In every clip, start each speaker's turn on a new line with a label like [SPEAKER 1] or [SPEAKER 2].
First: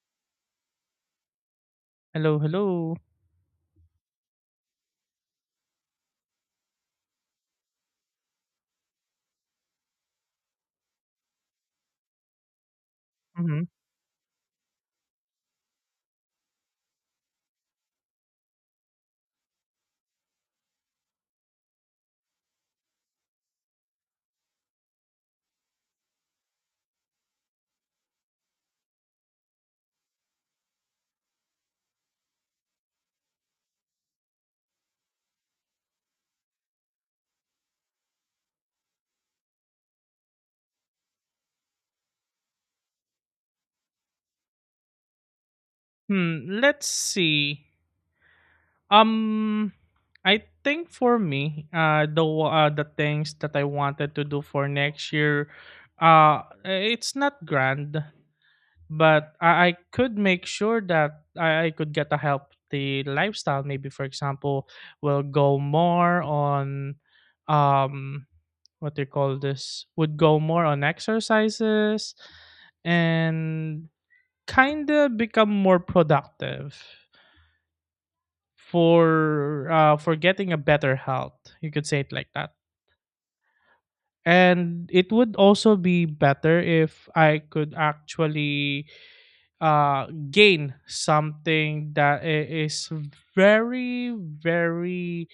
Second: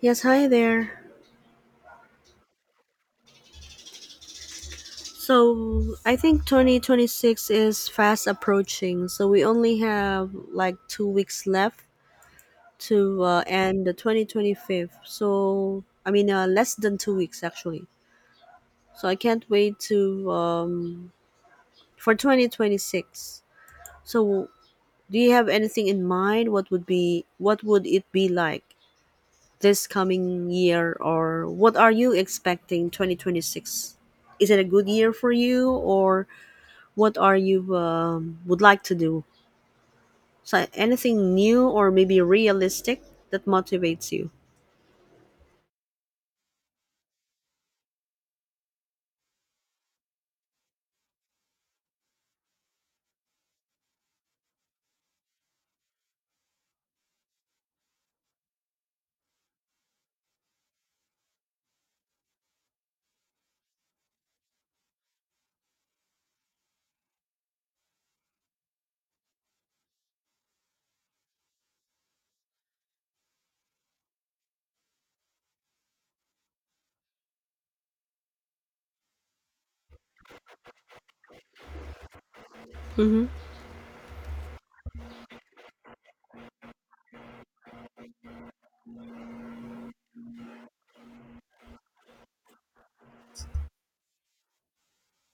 [SPEAKER 1] Yes, hi there.
[SPEAKER 2] Hello, hello.
[SPEAKER 1] So I think 2026 is fast approaching, so we only have like 2 weeks left to
[SPEAKER 2] Mhm.
[SPEAKER 1] end the 2025. So I mean, less than 2 weeks actually. So I can't wait to for 2026. So do you have anything in mind? What would it be like this coming year, or what are you expecting 2026? Is it a good year for you, or what are you would like to do? So anything new or maybe realistic that motivates you?
[SPEAKER 2] Hmm, let's see. Um I think for me, the things that I wanted to do for next year, uh it's not grand, but I could make sure that I could get a healthy lifestyle. Maybe for example, will go more on um what do you call this? Would go more on exercises and kind of become more productive for for getting a better health. You could say it like that.
[SPEAKER 1] Mm-hmm.
[SPEAKER 2] And it would also be better if I could actually gain something that is very, very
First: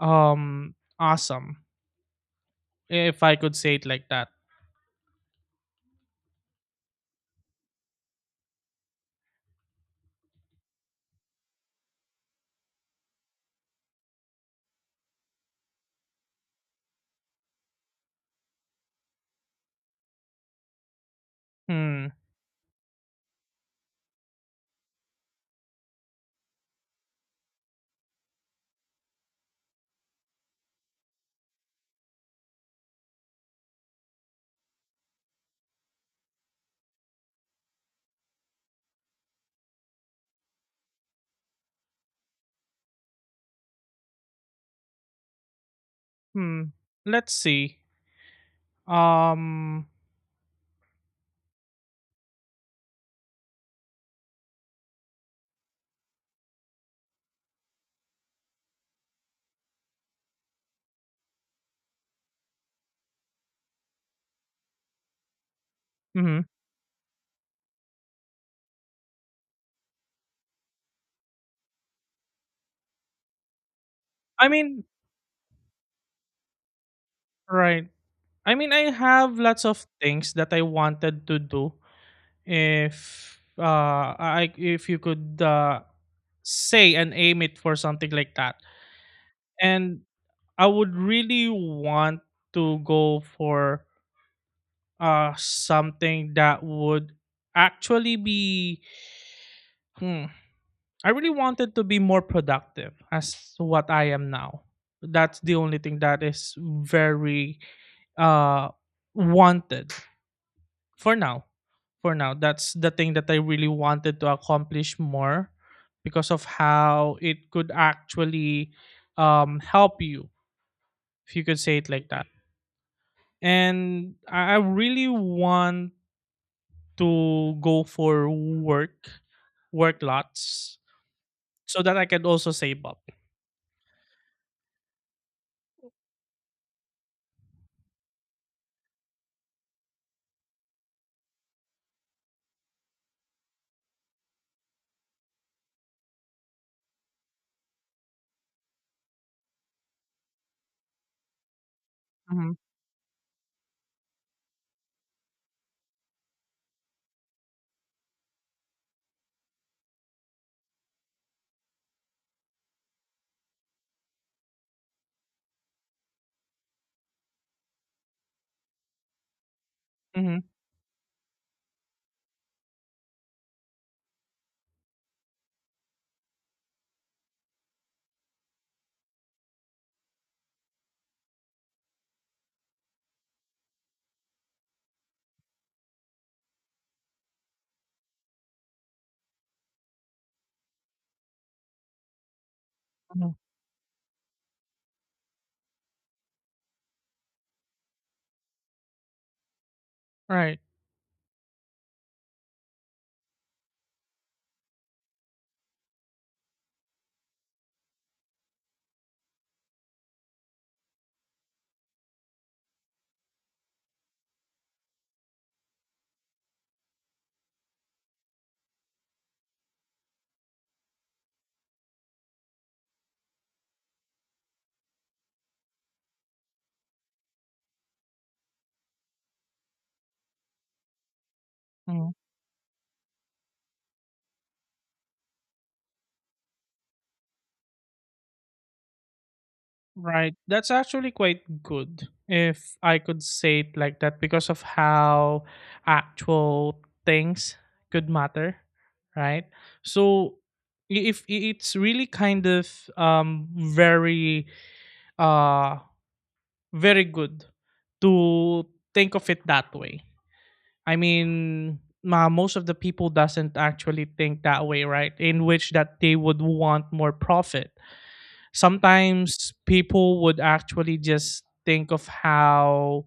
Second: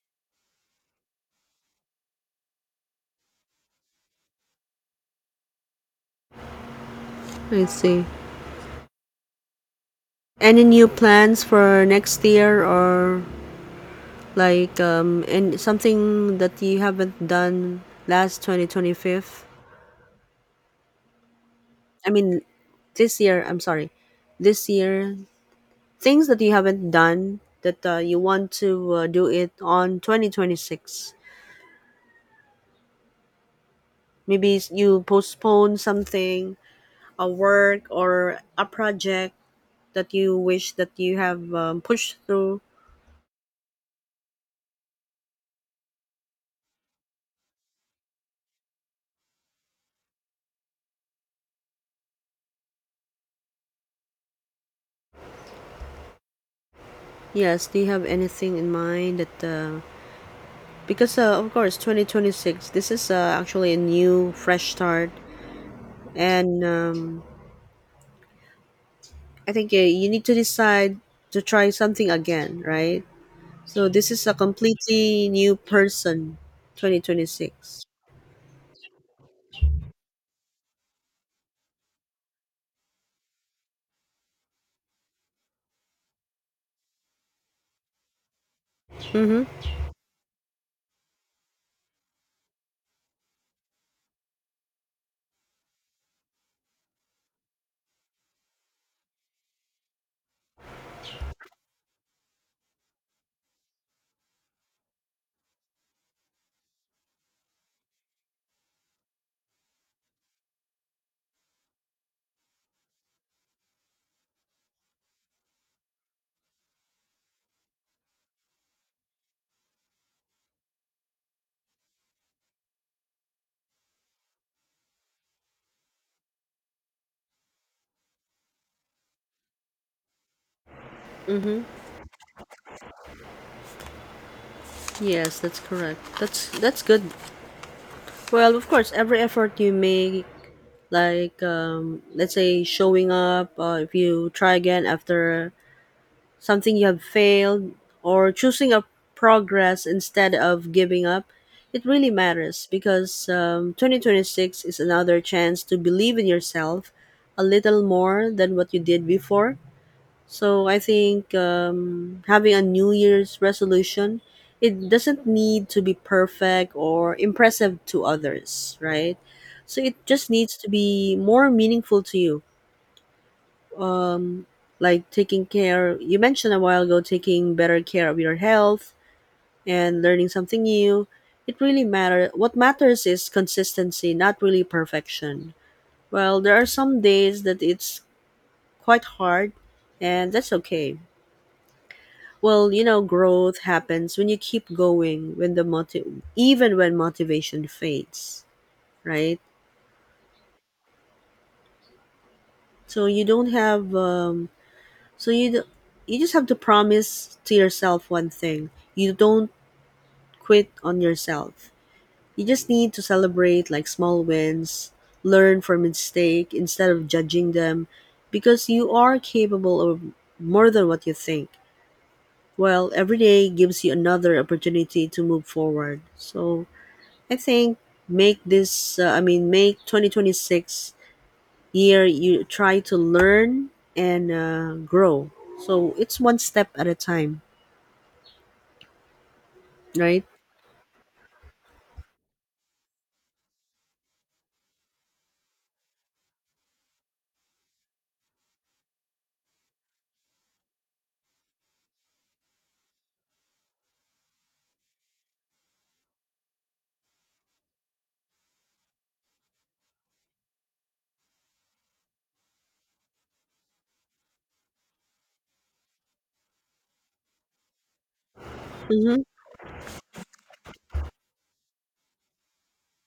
[SPEAKER 2] um, awesome if I could say it like that.
[SPEAKER 1] I see. Any new plans for next year or like and something that you haven't done last 2025? I
[SPEAKER 2] Hmm.
[SPEAKER 1] mean this year, I'm sorry. This year, things that you haven't done that you want to do it on 2026. Maybe you postpone something, a work or a project that you wish that you have pushed through?
[SPEAKER 2] Hmm. Let's see. Um.
[SPEAKER 1] Yes, do you have anything in mind that because of course 2026, this is actually a new fresh start,
[SPEAKER 2] Mhm.
[SPEAKER 1] and I think you need to decide to try something again, right? So this is a
[SPEAKER 2] I mean,
[SPEAKER 1] completely new person, 2026.
[SPEAKER 2] right. I mean, I have lots of things that I wanted to do if you could say and aim it for something like that.
[SPEAKER 1] Mm-hmm.
[SPEAKER 2] And I would really want to go for something that would actually be hmm, I really wanted to be more productive as to what I am now. That's the only thing that is very uh wanted for now for now. That's the thing that I really wanted to accomplish more because of how it could actually help you, if you could say it like that. And I really want to go for work lots so that I can also save up.
[SPEAKER 1] Yes, that's correct. That's good. Well, of course, every effort you make, like let's say showing up, if you try again after something you have failed or choosing a progress instead of giving up, it really
[SPEAKER 2] Mhm.
[SPEAKER 1] matters because 2026 is another chance to believe in yourself a little more than what you did before. So I think, having a New Year's resolution, it doesn't need to be perfect or impressive to others, right? So it just
[SPEAKER 2] Mhm.
[SPEAKER 1] needs to be more meaningful to you. Um, like taking care, you mentioned a while ago, taking better care of your health and learning something new. It really matters. What matters is consistency, not really perfection. Well, there are some days that it's quite hard, and that's okay. Well, you know,
[SPEAKER 2] Mhm.
[SPEAKER 1] growth happens when you keep going when even when motivation fades, right?
[SPEAKER 2] Right.
[SPEAKER 1] So you don't have so you d- you just have to promise to yourself one thing. You don't quit on yourself. You just need to celebrate like small wins, learn from mistake instead of judging them, because you are capable of more than what you think. Well, every day gives you another opportunity to move forward. So I think, make this I mean make 2026 year
[SPEAKER 2] Mhm.
[SPEAKER 1] you try to learn and grow. So it's one step at a time, right?
[SPEAKER 2] Right. That's actually quite good if I could say it like that, because of how actual things could matter, right? So I- if I- it's really kind of um very uh very good to think of it that way. I mean, ma most of the people doesn't actually think that way, right? In which that they would want more profit.
[SPEAKER 1] Mm-hmm.
[SPEAKER 2] Sometimes people would actually just think of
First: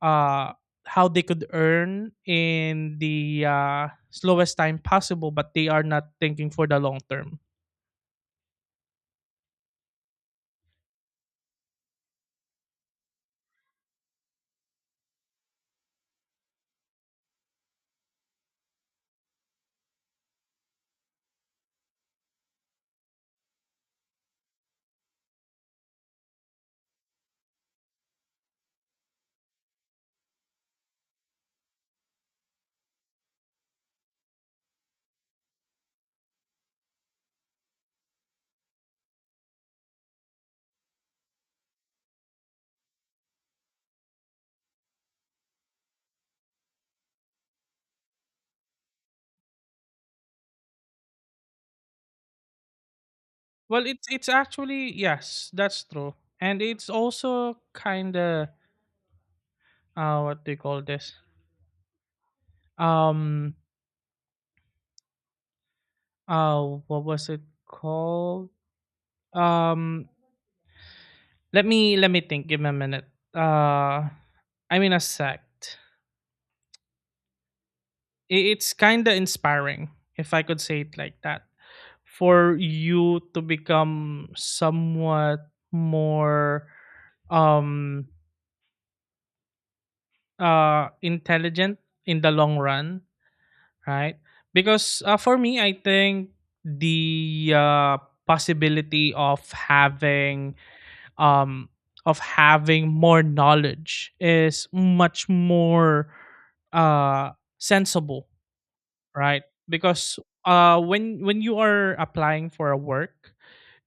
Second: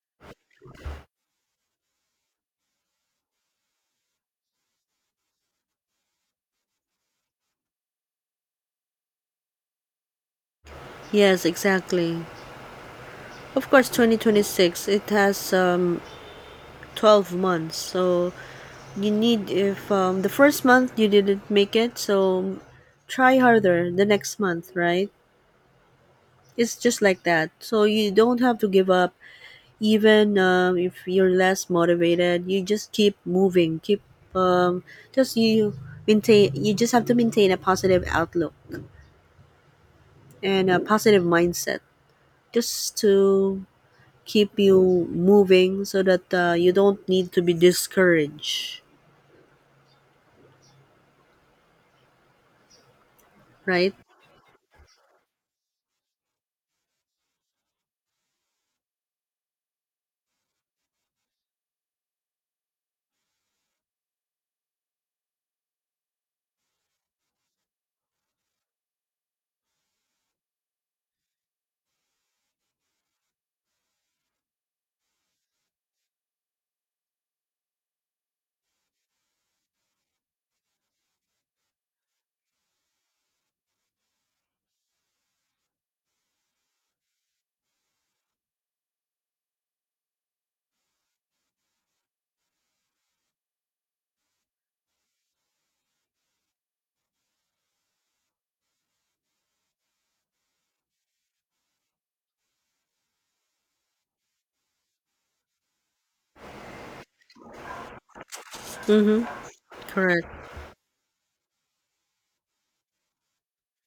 [SPEAKER 2] uh how they could earn in the slowest time possible, but they are not thinking for the long term.
[SPEAKER 1] Yes, exactly. Of course, 2026, it has 12 months. So you need, if the first month you didn't make it, so try harder the next month, right? It's just like that. So you don't have to give up. Even if you're less motivated, you just keep moving, keep um, just you maintain you just have to maintain a positive outlook and a positive mindset just to keep you moving so that you don't need to be discouraged,
[SPEAKER 2] Well,
[SPEAKER 1] right?
[SPEAKER 2] it's actually, yes, that's true. And it's also kind of what do you call this? Um uh what was it called? Um let me let me think. Give me a minute, uh I mean a sec. It's kind of inspiring if I could say it like that, for you to become somewhat more um intelligent in the long run, right? Because for me, I think the possibility um of having more knowledge is much more uh sensible.
[SPEAKER 1] Mm-hmm.
[SPEAKER 2] Right. Because
[SPEAKER 1] Correct.
[SPEAKER 2] when you are applying for a work,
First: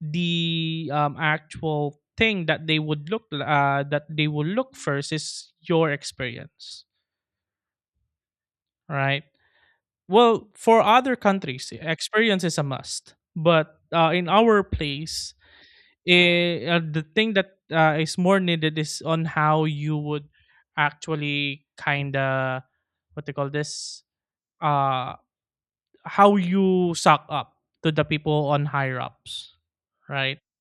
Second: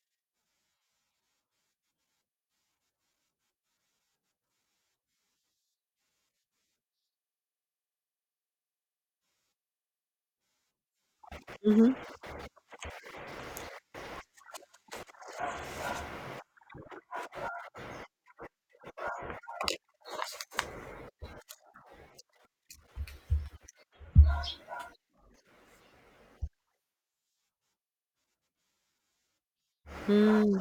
[SPEAKER 2] the actual thing that they would look that they will look first is your experience, right? Well, for other countries,
[SPEAKER 1] Mm-hmm.
[SPEAKER 2] experience is a must, but in our place, the thing that is more needed is on how you would actually kind of what they call this, uh how you suck up to the people on higher ups, right?
[SPEAKER 1] Mm,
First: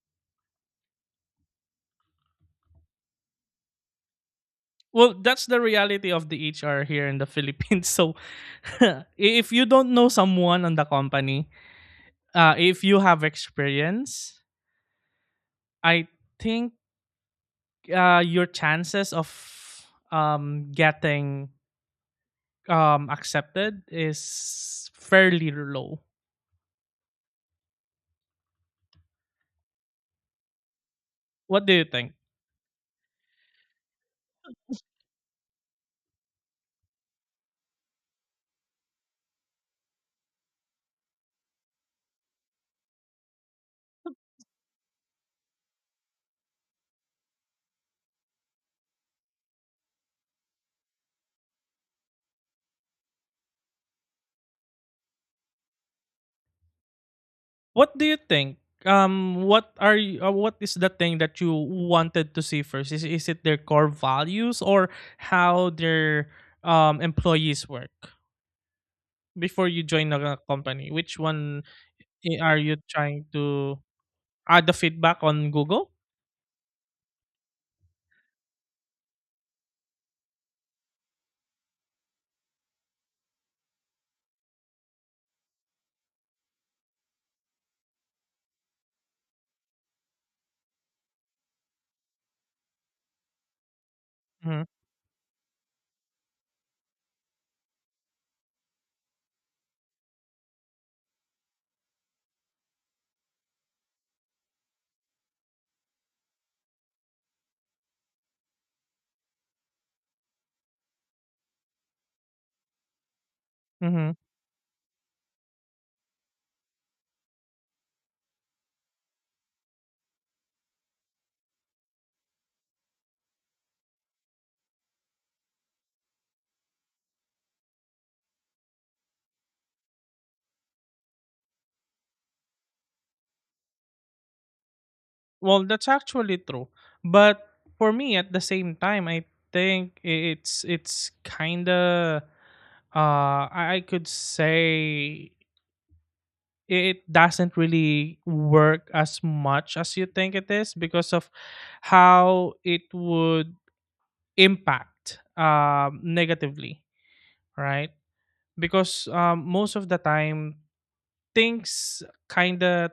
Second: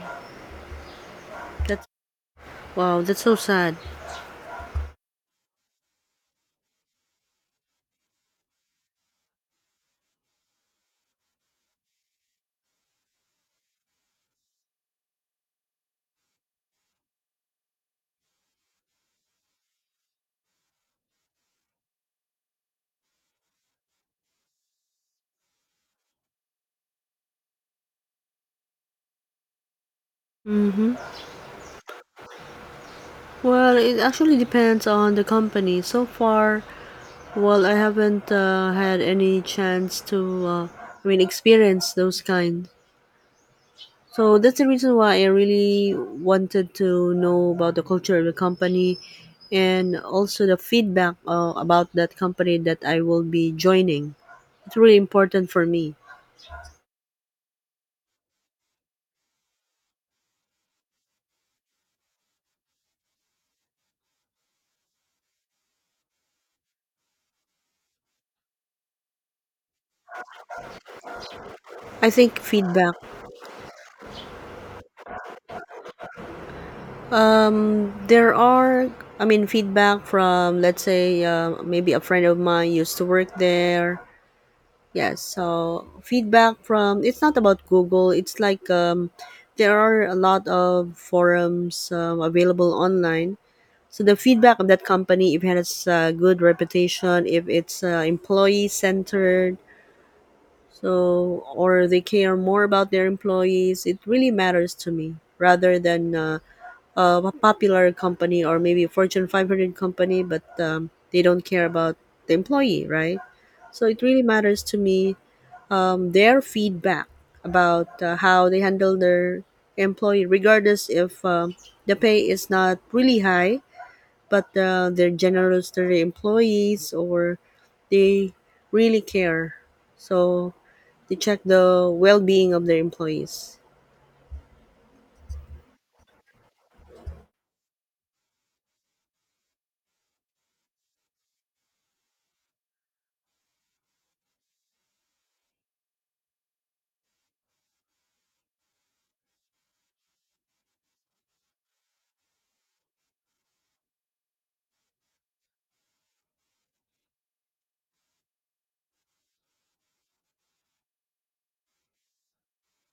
[SPEAKER 1] that's, wow, that's so sad.
[SPEAKER 2] Well, that's the reality of the HR here in the Philippines. So, if you don't know someone on the company, if you have experience, I think your chances of getting accepted is fairly low. What do you think?
[SPEAKER 1] Well, it actually depends on the company. So far, well, I haven't had any chance to, experience those kind. So that's the reason why I really wanted to know about the culture of the company and also the feedback about that company that I will be joining. It's really important for me.
[SPEAKER 2] What do you think? What is the thing that you wanted to see first? Is it their core values, or how their employees work before you join a company? Which one,
[SPEAKER 1] I think
[SPEAKER 2] are you
[SPEAKER 1] feedback.
[SPEAKER 2] trying to add the feedback on Google?
[SPEAKER 1] There are, I mean, feedback from, let's say, maybe a friend of mine used to work there. Yes, so feedback from, it's not about Google. It's like, there are a lot of forums available online. So the feedback
[SPEAKER 2] Hmm.
[SPEAKER 1] of that company, if it has a good reputation, if it's employee centered, so or they care more about their employees, it really matters to me rather than a popular company or maybe a Fortune 500 company, but they don't care about the employee, right? So it
[SPEAKER 2] Hmm.
[SPEAKER 1] really matters to me, their feedback about how they handle their employee, regardless if the pay is not really high, but they're generous to the employees or they really care. So they check the well-being of their employees.
[SPEAKER 2] Well, that's actually true, but for me, at the same time, I think it's kind of I could say, it doesn't really work as much as you think it is, because of how it would impact negatively, right? Because most of the time, things kind of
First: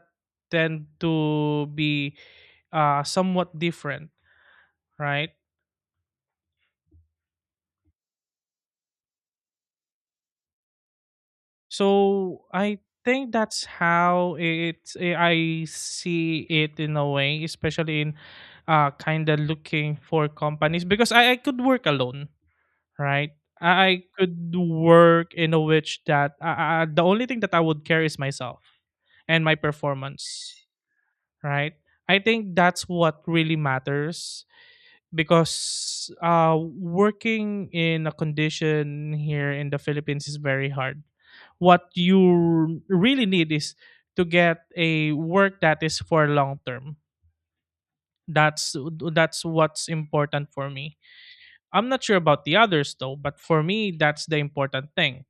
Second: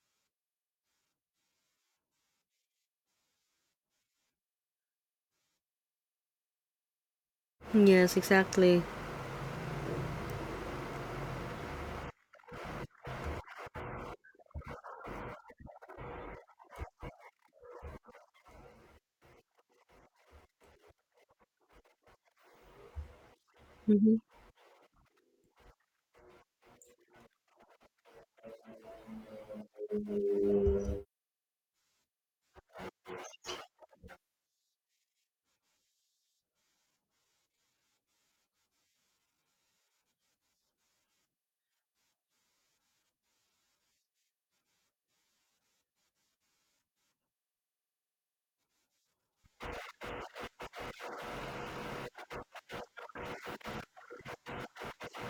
[SPEAKER 2] tend to be somewhat different, right?
[SPEAKER 1] Yes, exactly.
[SPEAKER 2] So I think that's how it. I see it in a way, especially in kind of looking for companies, because I could work alone, right? I
[SPEAKER 1] Mm-hmm.
[SPEAKER 2] could work in a which that the only thing that I would care is myself and my performance, right? I think that's what really matters, because working in a condition here in the Philippines is very hard. What you really need is to get a work that is for long term. That's that's what's important for me. I'm not sure about the others though, but for me that's the important thing,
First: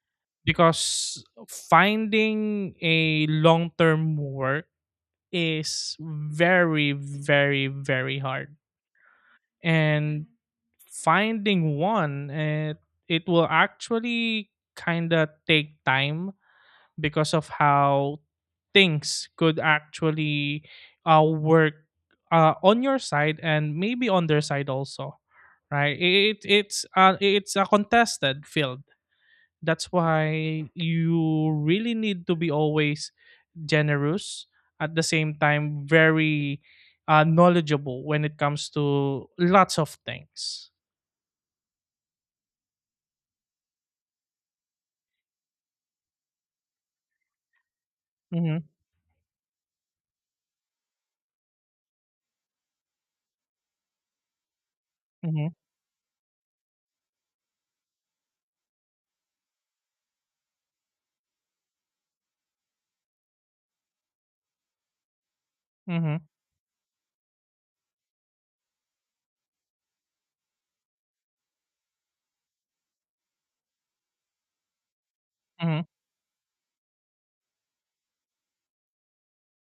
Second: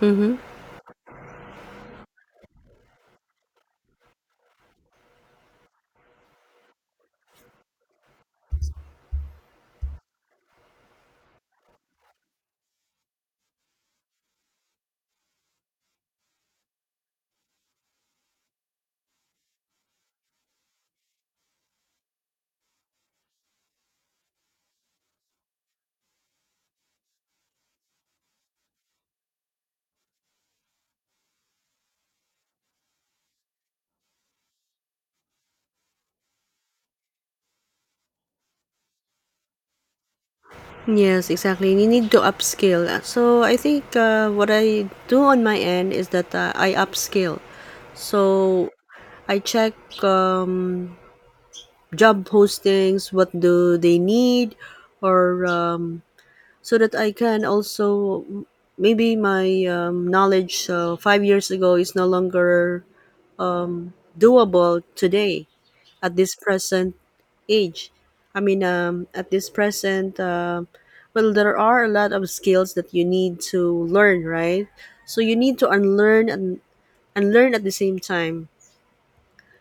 [SPEAKER 1] Mm-hmm.
[SPEAKER 2] because finding a long term work is very very very hard, and finding one, it will actually kind of take time, because of how things could actually work on your side and maybe on their side also. Right, it's a contested field. That's why you really need to be always generous, at the same time very knowledgeable when it comes to lots of things.
[SPEAKER 1] Yes, exactly. You need to upscale. So I think what I do on my end is that I upscale.
[SPEAKER 2] Mm-hmm,
[SPEAKER 1] So I check, um, job postings, what do they need, or
[SPEAKER 2] mm-hmm,
[SPEAKER 1] so that I can also, maybe my knowledge 5 years ago is no longer doable today, at
[SPEAKER 2] mm-hmm,
[SPEAKER 1] this present age. I mean, at this present, well, there are a lot of skills that you need to learn, right? So you need to
[SPEAKER 2] mm-hmm,
[SPEAKER 1] unlearn and learn at the same time.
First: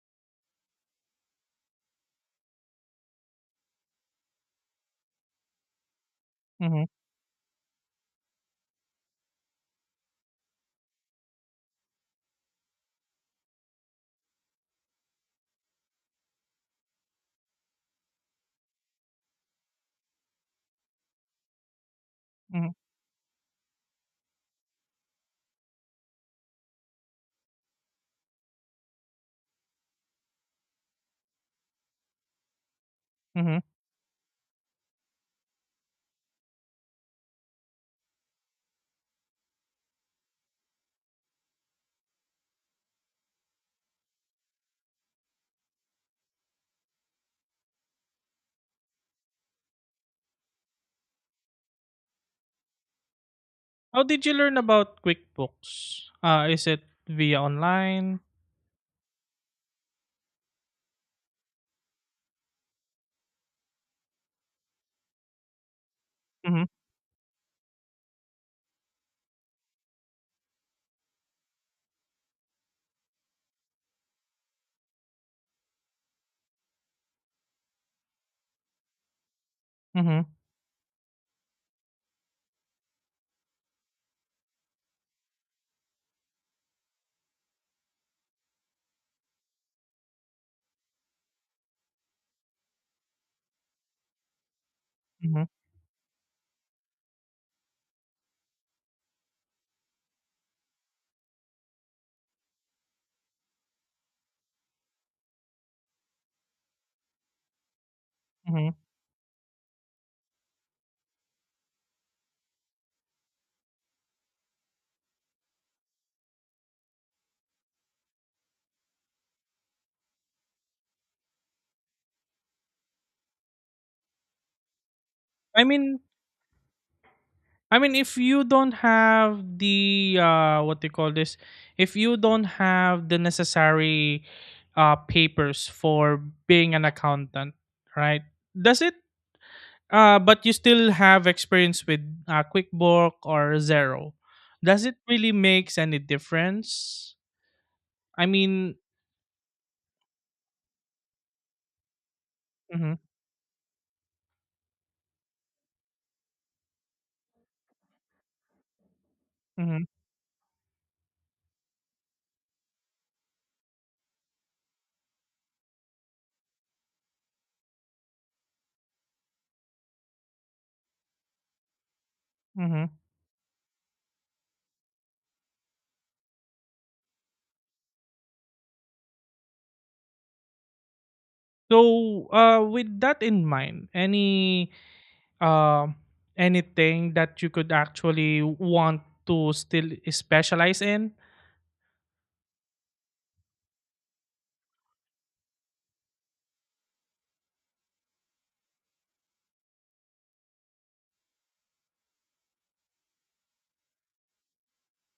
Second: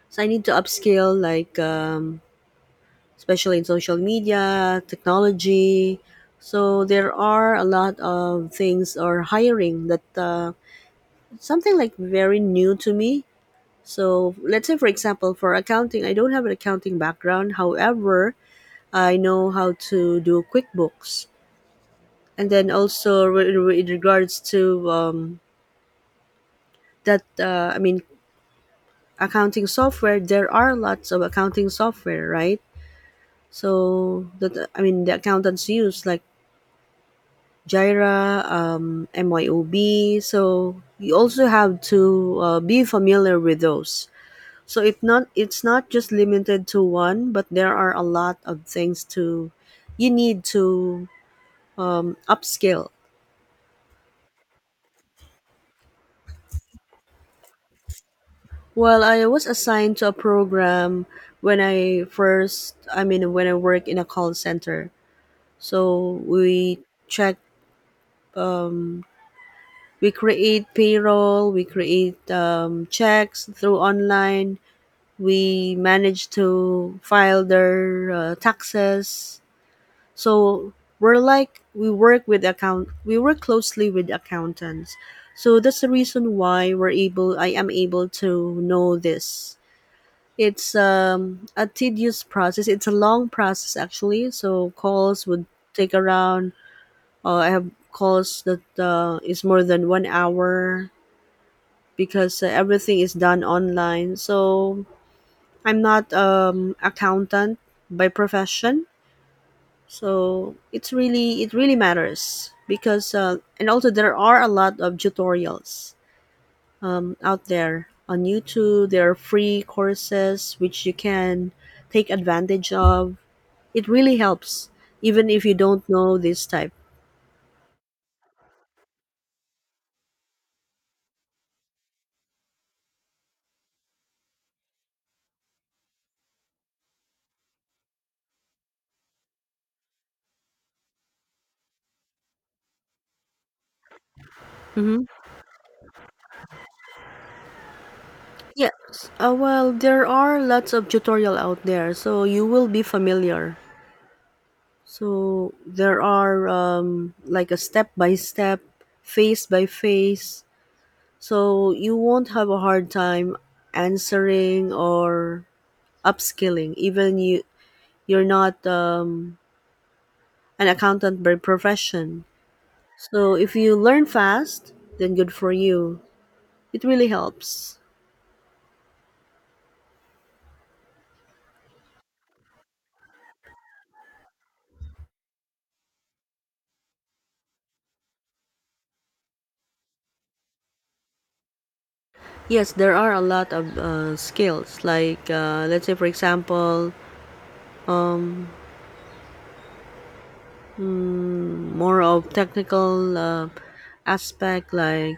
[SPEAKER 1] So I need to upskill, like especially in social media, technology.
[SPEAKER 2] mm-hmm,
[SPEAKER 1] So there are a lot of things or hiring that something like very new to me. So let's say, for example, for accounting, I don't have an accounting background. However, I know how to do QuickBooks, and
[SPEAKER 2] mm-hmm,
[SPEAKER 1] then also in regards to that, accounting software. There are lots of accounting software, right?
[SPEAKER 2] mm-hmm.
[SPEAKER 1] So that, I mean, the accountants use like Jira, MYOB. So you also have to be familiar with those. So it's not just limited to one, but there are a lot of things to, you need to upskill.
[SPEAKER 2] How did you learn about QuickBooks? Is it via online?
[SPEAKER 1] Well, I was assigned to a program when I first, I mean, when I work in a call center. So
[SPEAKER 2] Mm-hmm,
[SPEAKER 1] we check, we create payroll, we create checks through online, we managed to file their taxes.
[SPEAKER 2] mm-hmm,
[SPEAKER 1] So we work with account we work closely with accountants, so that's the reason why we're able I am able to know this. It's a tedious process, it's a long process actually. So calls
[SPEAKER 2] mm-hmm,
[SPEAKER 1] would take around, I have calls that is more than 1 hour, because everything is done online. So I'm not accountant by
[SPEAKER 2] mm-hmm.
[SPEAKER 1] profession, so it's really, it really matters because and also there are a lot of tutorials out there on YouTube. There are free courses which you can take advantage of. It really helps even if you
[SPEAKER 2] i mean
[SPEAKER 1] don't know this type.
[SPEAKER 2] I mean, if you don't have the what they call this, if you don't have the necessary papers for being an accountant, right? Does it? But you still have experience with QuickBook or Zero. Does it
[SPEAKER 1] Mm-hmm.
[SPEAKER 2] really makes any difference? I mean,
[SPEAKER 1] Yes. Well, there are lots of tutorial out there, so you will be
[SPEAKER 2] mhm,
[SPEAKER 1] familiar. So there are, like a step by step, phase by
[SPEAKER 2] mhm,
[SPEAKER 1] phase. So you won't have a hard time answering or upskilling, even you're not an accountant by profession.
[SPEAKER 2] mhm.
[SPEAKER 1] So if you learn fast, then good for you. It really helps.
[SPEAKER 2] So with that in mind, any um anything that you could actually want to still specialize in.
[SPEAKER 1] Yes, there are a lot of skills. Like, let's say, for example, mm, more of technical aspect, like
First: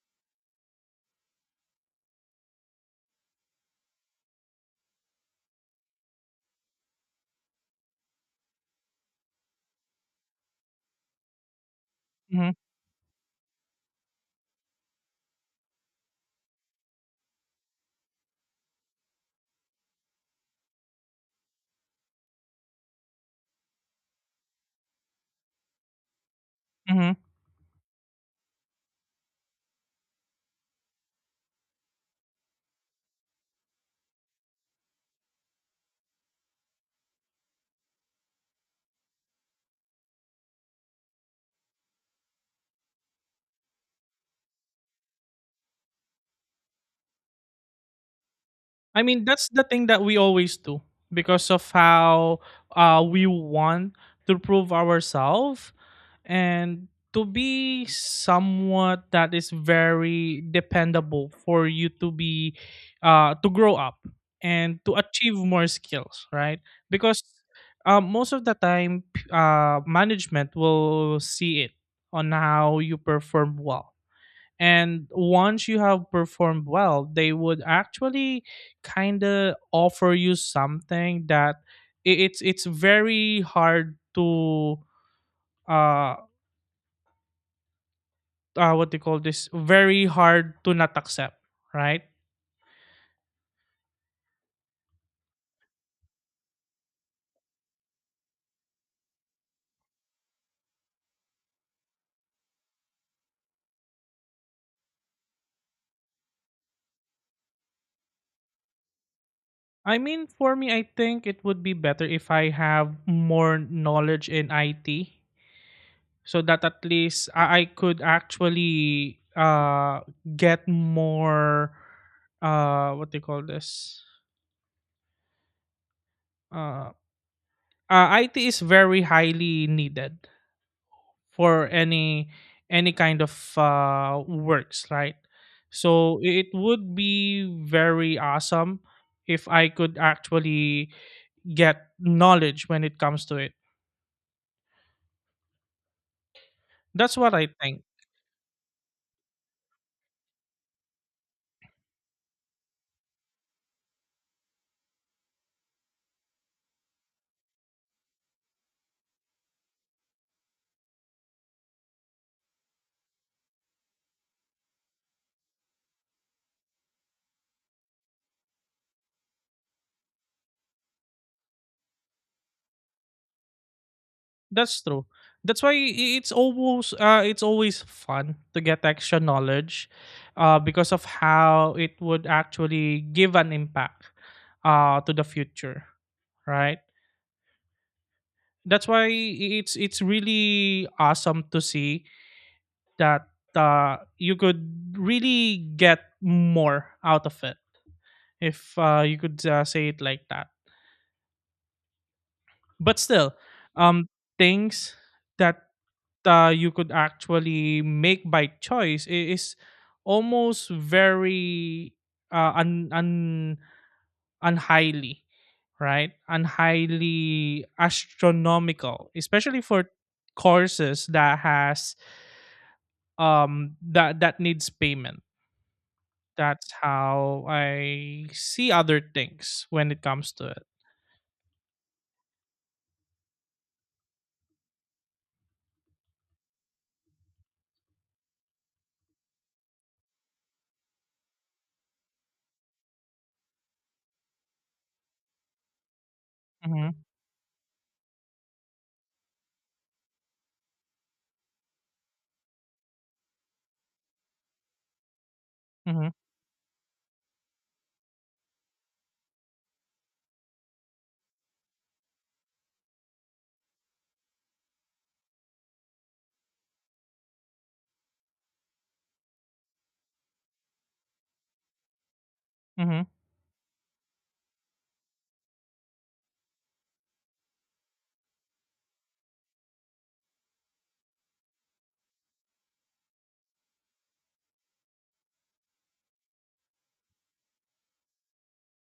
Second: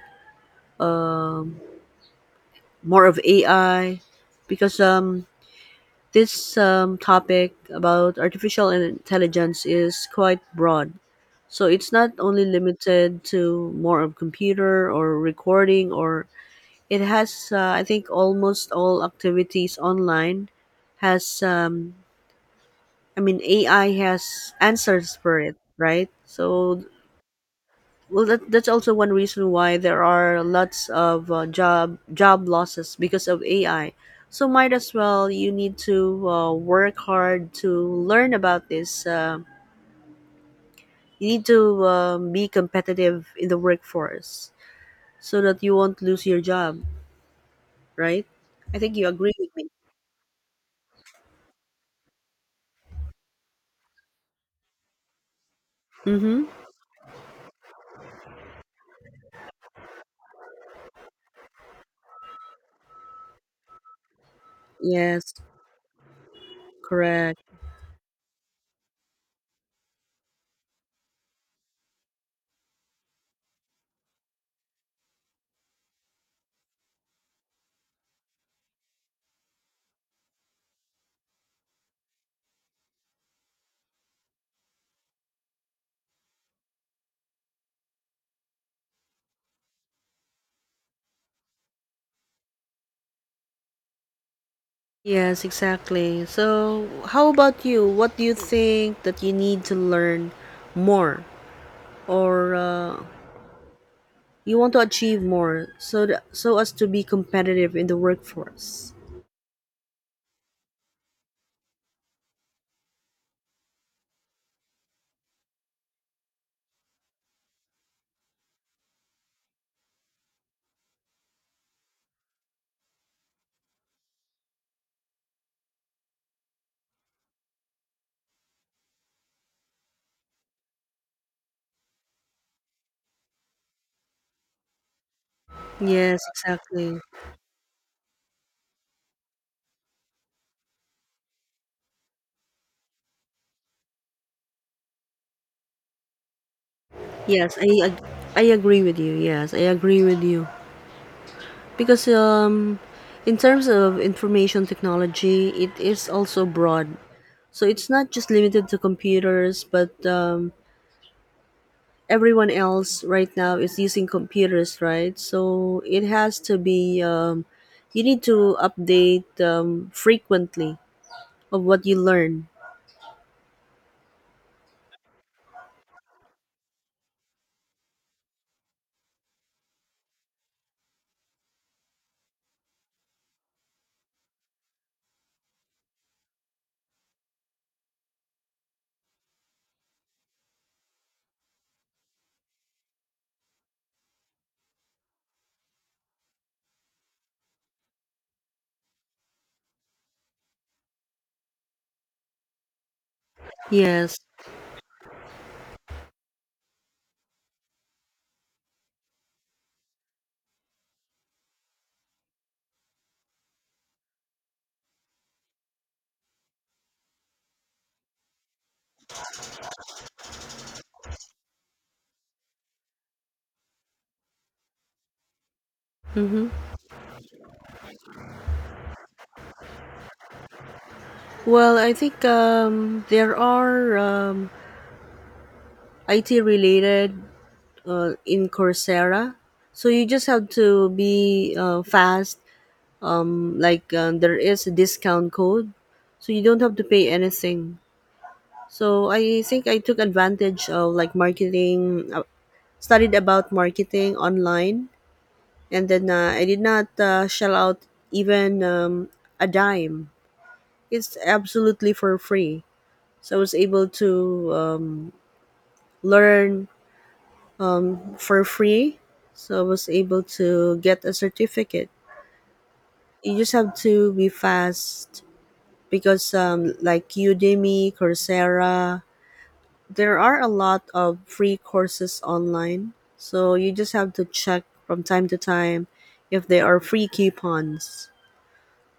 [SPEAKER 1] more of AI, because this topic about artificial intelligence is quite broad. So it's not only
[SPEAKER 2] Hmm.
[SPEAKER 1] limited to more of computer or recording, or it has, I think almost all activities online has, I mean AI has answers for it, right? So,
[SPEAKER 2] Hmm.
[SPEAKER 1] well, that that's also one reason why there are lots of job losses because of AI. So might as well, you need to work hard to learn about this. You need to be competitive in the workforce so that you won't lose your job, right? I think
[SPEAKER 2] I
[SPEAKER 1] you
[SPEAKER 2] mean,
[SPEAKER 1] agree
[SPEAKER 2] that's
[SPEAKER 1] with
[SPEAKER 2] the
[SPEAKER 1] me.
[SPEAKER 2] thing that we always do, because of how we want to prove ourselves
[SPEAKER 1] Mm-hmm.
[SPEAKER 2] and to be somewhat that is very dependable for you to grow up and to
[SPEAKER 1] Yes,
[SPEAKER 2] achieve more skills, right? Because
[SPEAKER 1] correct.
[SPEAKER 2] most of the time, management will see it on how you perform well, and once you have performed well, they would actually kind of offer you something that it's very hard to, uh what they call this, very hard to not accept, right?
[SPEAKER 1] Yes, exactly. So, how about you? What do you think that you need to learn more, or you want to achieve more so that, so as to be competitive in the workforce.
[SPEAKER 2] I mean, for me, I think it would be better if I have more knowledge in IT, so that at least I could actually get more, what do you call this? Uh, IT is very highly needed for any kind of works, right? So
[SPEAKER 1] Yes,
[SPEAKER 2] it would
[SPEAKER 1] exactly.
[SPEAKER 2] be very awesome if I could actually get knowledge when it comes to it. That's what I
[SPEAKER 1] Yes,
[SPEAKER 2] think.
[SPEAKER 1] I ag- I agree with you. Yes, I agree with you. Because in terms of information technology, it is also broad. So it's not just limited to computers, but everyone else right now is using computers, right? So it has to be you need to update frequently of what you learn.
[SPEAKER 2] That's true. That's why it's always fun to get extra knowledge, because of how it would actually give an impact, to the future, right? That's why it's really awesome to see that you could really get more out of it, if you could say it like that. But still, um,
[SPEAKER 1] Yes.
[SPEAKER 2] things that you could actually make by choice is almost very un un unhighly, right, unhighly astronomical, especially for courses that has that needs payment.
[SPEAKER 1] Mhm.
[SPEAKER 2] That's how I see other things when it comes to it.
[SPEAKER 1] Well, I think there are, IT related in Coursera. So you just have to be fast. Like, there is a discount code, so you don't have to
[SPEAKER 2] Mhm,
[SPEAKER 1] pay anything. So I think I took advantage of like marketing, studied about marketing online, and then
[SPEAKER 2] mhm,
[SPEAKER 1] I did not shell out even a dime. It's absolutely for free. So I was able to learn for free. So I was able to get a certificate.
[SPEAKER 2] mhm,
[SPEAKER 1] You just have to be fast because, like Udemy, Coursera, there are a lot of free courses online. So you just have to check from time to time if there are free coupons.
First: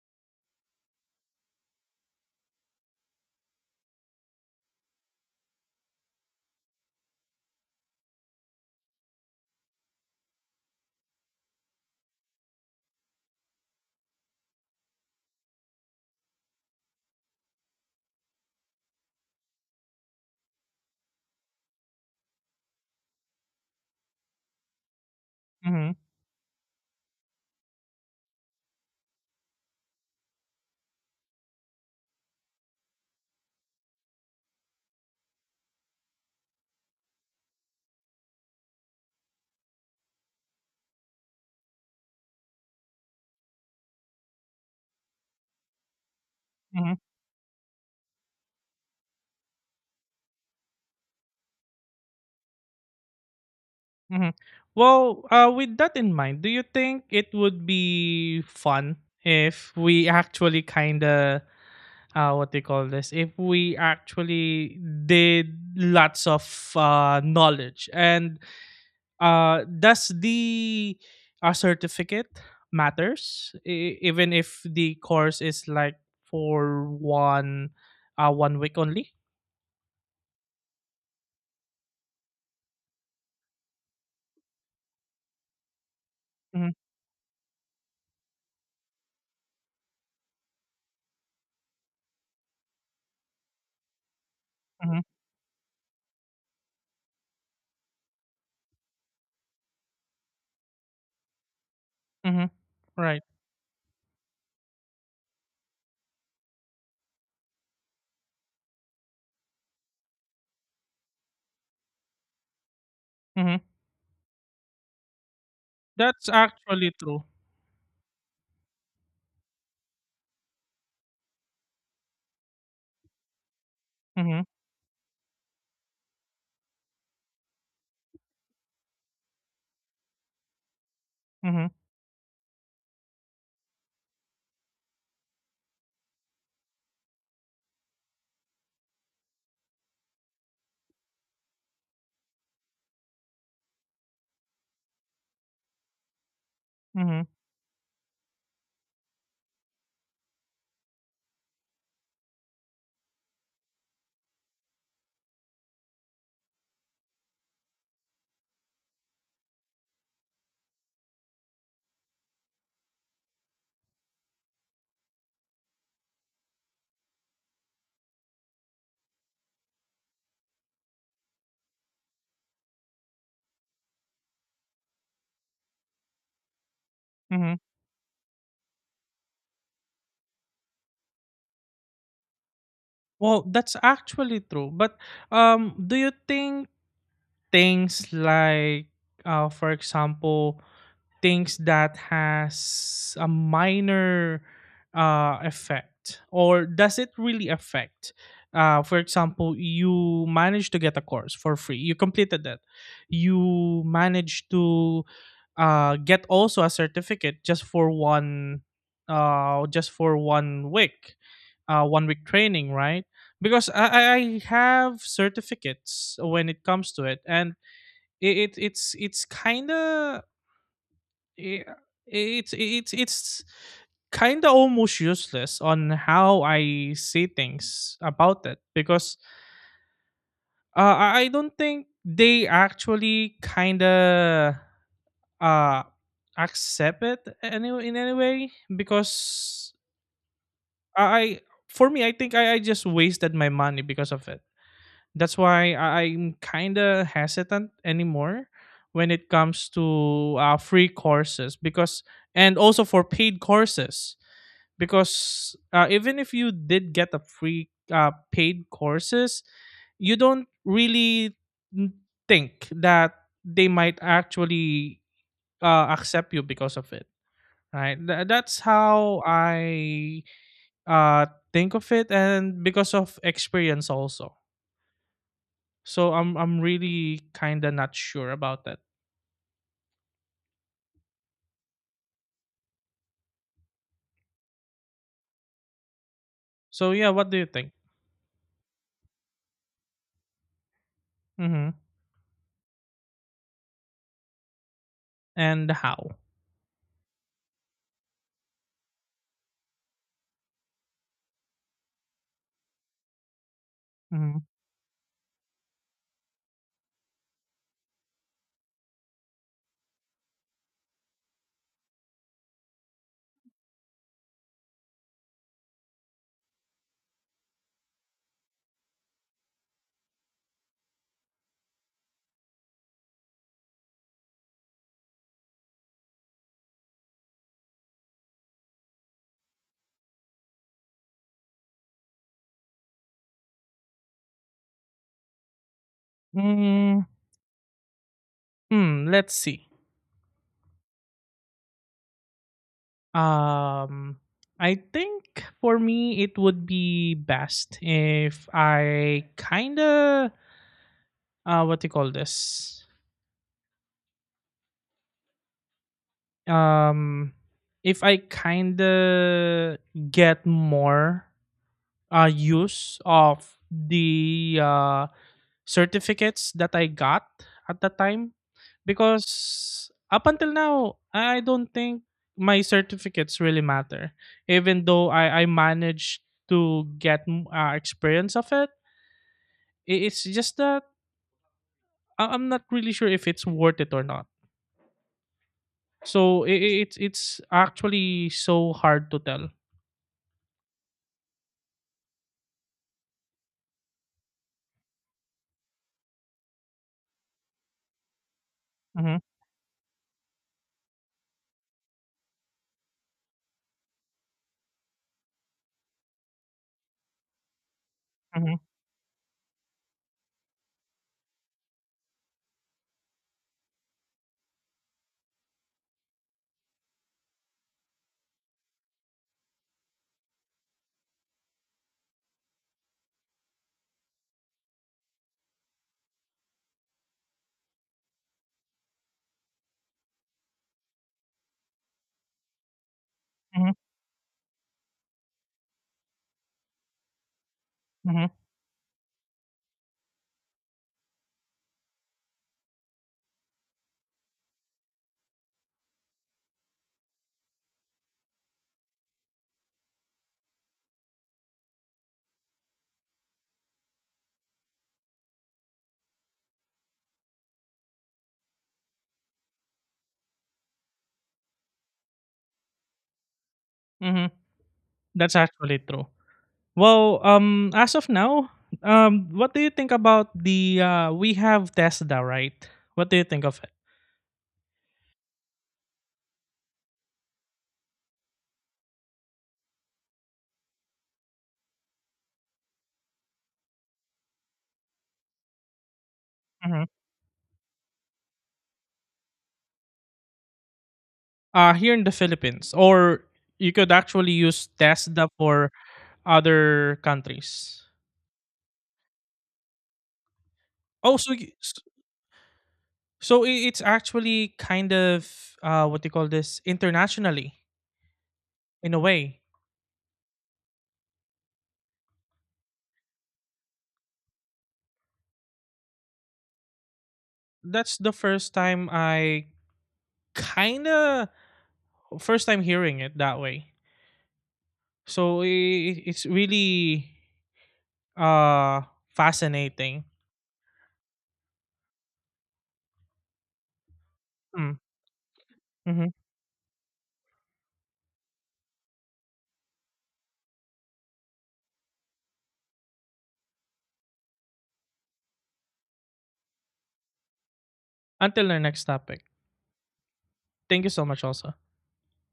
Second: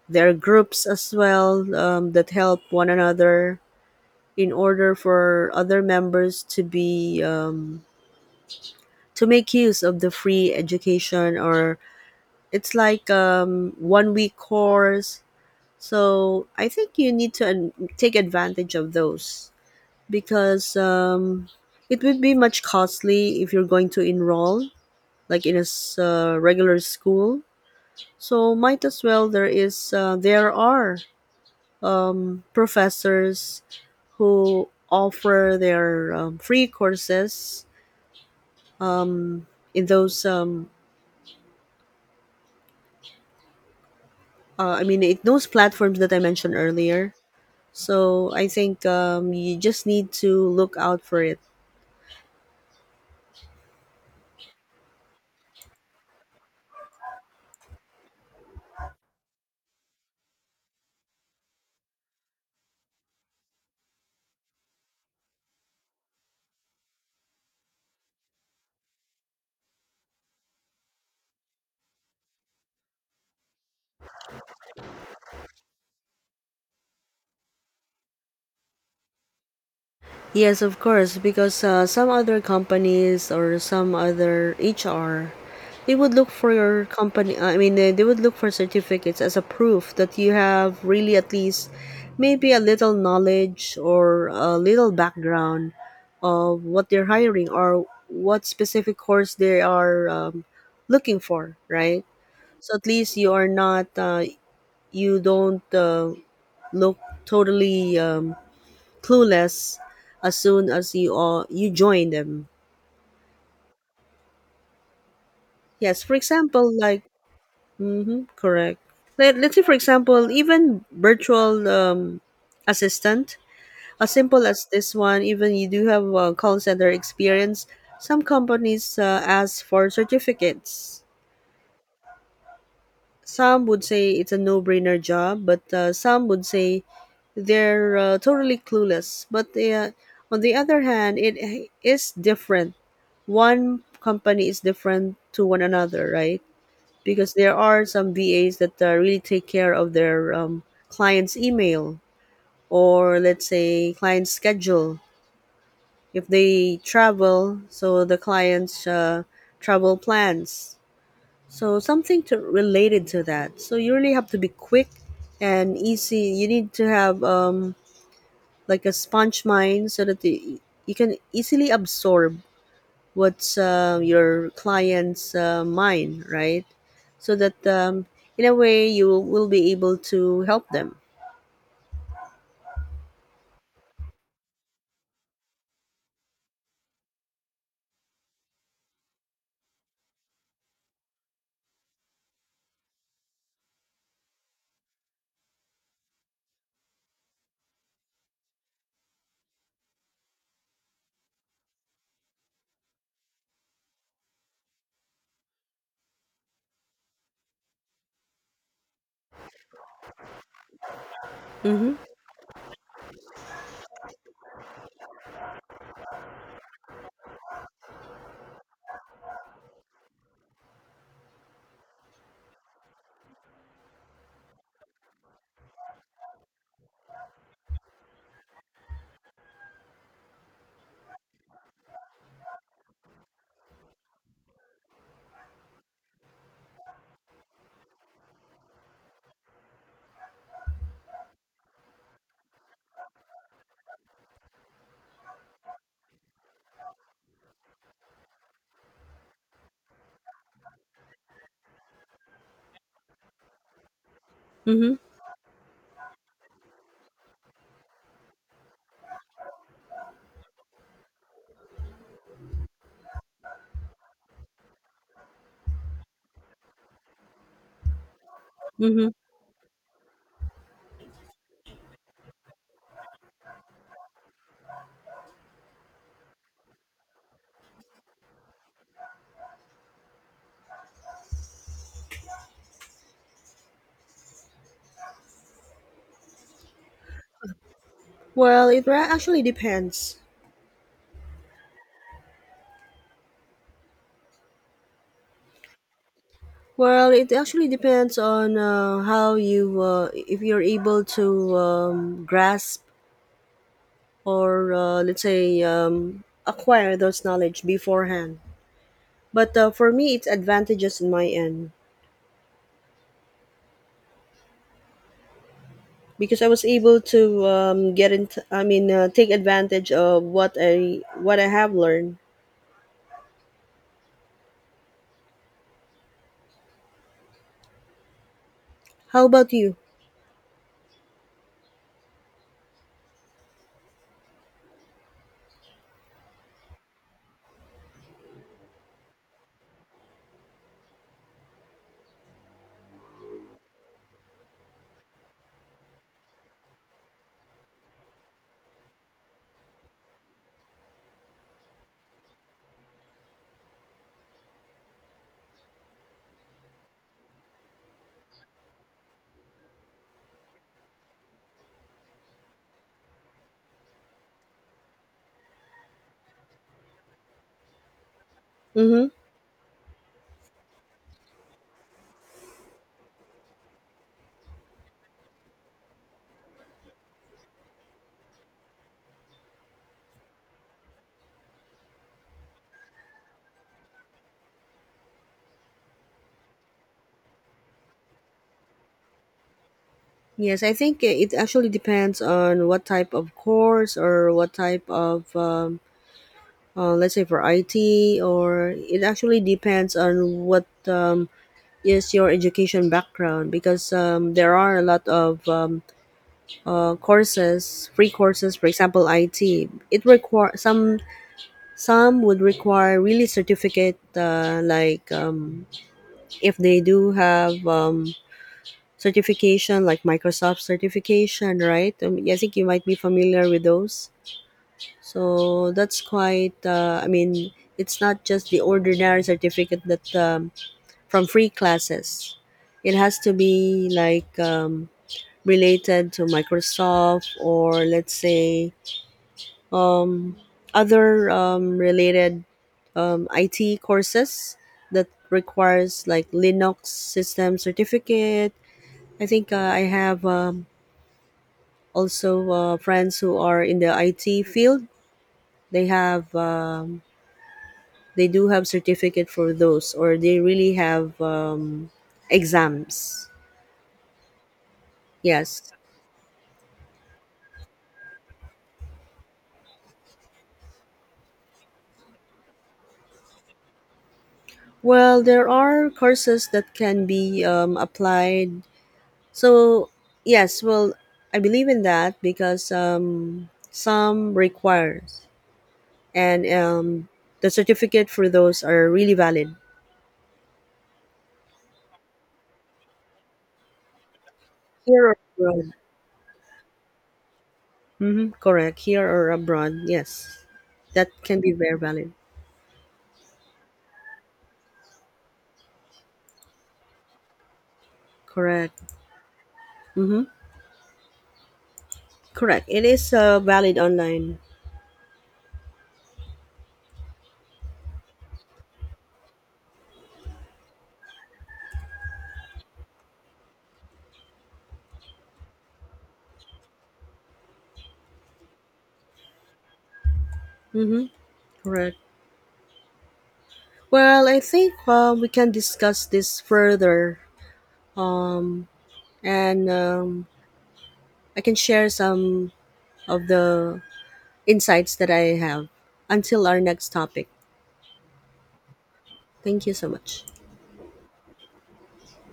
[SPEAKER 1] There are groups as well that help one another in order for other members to be to make use of the free education, or it's like 1-week course. So I think you need to take advantage of those because it would be much costly if you're going to enroll like in a
[SPEAKER 2] mhm,
[SPEAKER 1] regular school. So might as well, there is there are professors who offer their free courses um, in those I mean, it those platforms that I mentioned
[SPEAKER 2] mhm,
[SPEAKER 1] earlier. So I think you just need to look out for it.
[SPEAKER 2] mhm. Well, with that in mind, do you think it would be fun, if we actually kind of what they call this, if we actually did lots of knowledge, and does the certificate matters, even if the course is like for one week only?
[SPEAKER 1] Yes, of course, because some other companies or some other HR, they would look for
[SPEAKER 2] Hmm.
[SPEAKER 1] your company. They would look for certificates as a proof that you have really at least maybe a little knowledge or a little
[SPEAKER 2] Hmm.
[SPEAKER 1] background of what they're hiring or what specific course they are looking for, right?
[SPEAKER 2] Hmm.
[SPEAKER 1] So at least
[SPEAKER 2] Right.
[SPEAKER 1] you are not, you don't look totally clueless as soon as you join them.
[SPEAKER 2] Hmm.
[SPEAKER 1] Yes, for
[SPEAKER 2] That's
[SPEAKER 1] example,
[SPEAKER 2] actually
[SPEAKER 1] like
[SPEAKER 2] true.
[SPEAKER 1] mm-hmm, correct. Let's say, for example, even virtual assistant, as
[SPEAKER 2] Hmm.
[SPEAKER 1] simple as this one. Even you do have a call center experience. Some companies ask for certificates.
[SPEAKER 2] Hmm.
[SPEAKER 1] Some would say it's a no-brainer job, but some would say they're totally clueless. But on the other hand, it is different. One company is different to one another, right?
[SPEAKER 2] Hmm.
[SPEAKER 1] Because there are some VAs that really take care of their clients' email, or let's say client schedule. If they travel, so the client's travel plans, so something to related to that. So you really have to be quick and easy. You need to have like a sponge mind so that you can easily absorb what's your client's mind, right? So
[SPEAKER 2] Hmm.
[SPEAKER 1] that in a way you will be able to help them.
[SPEAKER 2] Well, that's actually true, but do you think things like, for example, things that has a minor effect, or does it really affect, for example, you managed to get a course for free, you completed that, you managed to get also a certificate just for one week,
[SPEAKER 1] Mm-hmm.
[SPEAKER 2] one week training, right? Because I have certificates when it comes to it, and it's kind of, yeah, it's kind of almost useless on how I say things about it, because I don't think they actually kind of uh accept it, any in any way, because I for me I think I just wasted my money because of it. That's why I'm kind of hesitant anymore when it comes to free courses, because, and also for paid courses,
[SPEAKER 1] Mm-hmm.
[SPEAKER 2] because even if you did get a free paid courses, you don't really n- think that they might actually accept you because of it, right? That's
[SPEAKER 1] Mm-hmm.
[SPEAKER 2] how I uh, think of it and because of experience also, so I'm really kind of not sure about that. So, yeah, what do you think?
[SPEAKER 1] Well, actually depends.
[SPEAKER 2] Hmm. And how?
[SPEAKER 1] Well, it actually depends on how you, if you're able to grasp
[SPEAKER 2] Hmm.
[SPEAKER 1] or let's say acquire those knowledge beforehand. But for me, it's advantages in my end because I was able to get in. Take advantage of what I have learned. How about you?
[SPEAKER 2] Mm. Hmm. Let's see. Um, I think for me it would be best if I kinda what do you call this? Um, if I kinda get more use of the certificates that I got at that time,
[SPEAKER 1] Mm-hmm.
[SPEAKER 2] because up until now I don't think my certificates really matter, even though I managed to get experience of it. It's just that I'm not really sure if it's worth it or not. So it's actually so hard to tell.
[SPEAKER 1] Yes, I think it actually depends on what type of course or what type of, let's say for IT, or it
[SPEAKER 2] Hmm.
[SPEAKER 1] actually depends on what is your education background, because there are a lot of courses, free courses,
[SPEAKER 2] Hmm.
[SPEAKER 1] for example, IT. It require some would require really certificate, like if they do have certification, like Microsoft certification, right? I think you might be familiar with those. So that's quite. It's not just the ordinary certificate that from free classes. It has to
[SPEAKER 2] Hmm.
[SPEAKER 1] be like related to Microsoft, or let's
[SPEAKER 2] Hmm.
[SPEAKER 1] say um, other related IT courses that requires like Linux system certificate. I think I have also friends who are in the IT field. They have they do have certificate for those, or they really have exams.
[SPEAKER 2] Hmm. That's
[SPEAKER 1] Yes.
[SPEAKER 2] actually true. Well, as of now, what do you think about the we have Tesla, right? What do you think of it?
[SPEAKER 1] Well, there are courses that can be applied. So, yes, well, I believe in that because some requires, and
[SPEAKER 2] Mhm.
[SPEAKER 1] the certificate for those are really valid
[SPEAKER 2] Here in the Philippines, or you could actually use
[SPEAKER 1] here or
[SPEAKER 2] Tesla for
[SPEAKER 1] abroad.
[SPEAKER 2] other countries.
[SPEAKER 1] Mm-hmm, correct, here or abroad. Yes, that
[SPEAKER 2] Oh, so
[SPEAKER 1] can be very valid.
[SPEAKER 2] So it's actually kind of what do you call this, internationally
[SPEAKER 1] Correct.
[SPEAKER 2] in a way.
[SPEAKER 1] Mm-hmm, correct. It is valid online.
[SPEAKER 2] That's the first time I kind of first time hearing it that way. So it's really uh fascinating.
[SPEAKER 1] Mm-hmm, correct. Well, I think
[SPEAKER 2] Mm,
[SPEAKER 1] we can discuss
[SPEAKER 2] mhm.
[SPEAKER 1] this further, um, and I can share some of the insights that I have until our next topic.
[SPEAKER 2] Until our next topic.
[SPEAKER 1] Thank you so much.
[SPEAKER 2] Thank you so much also.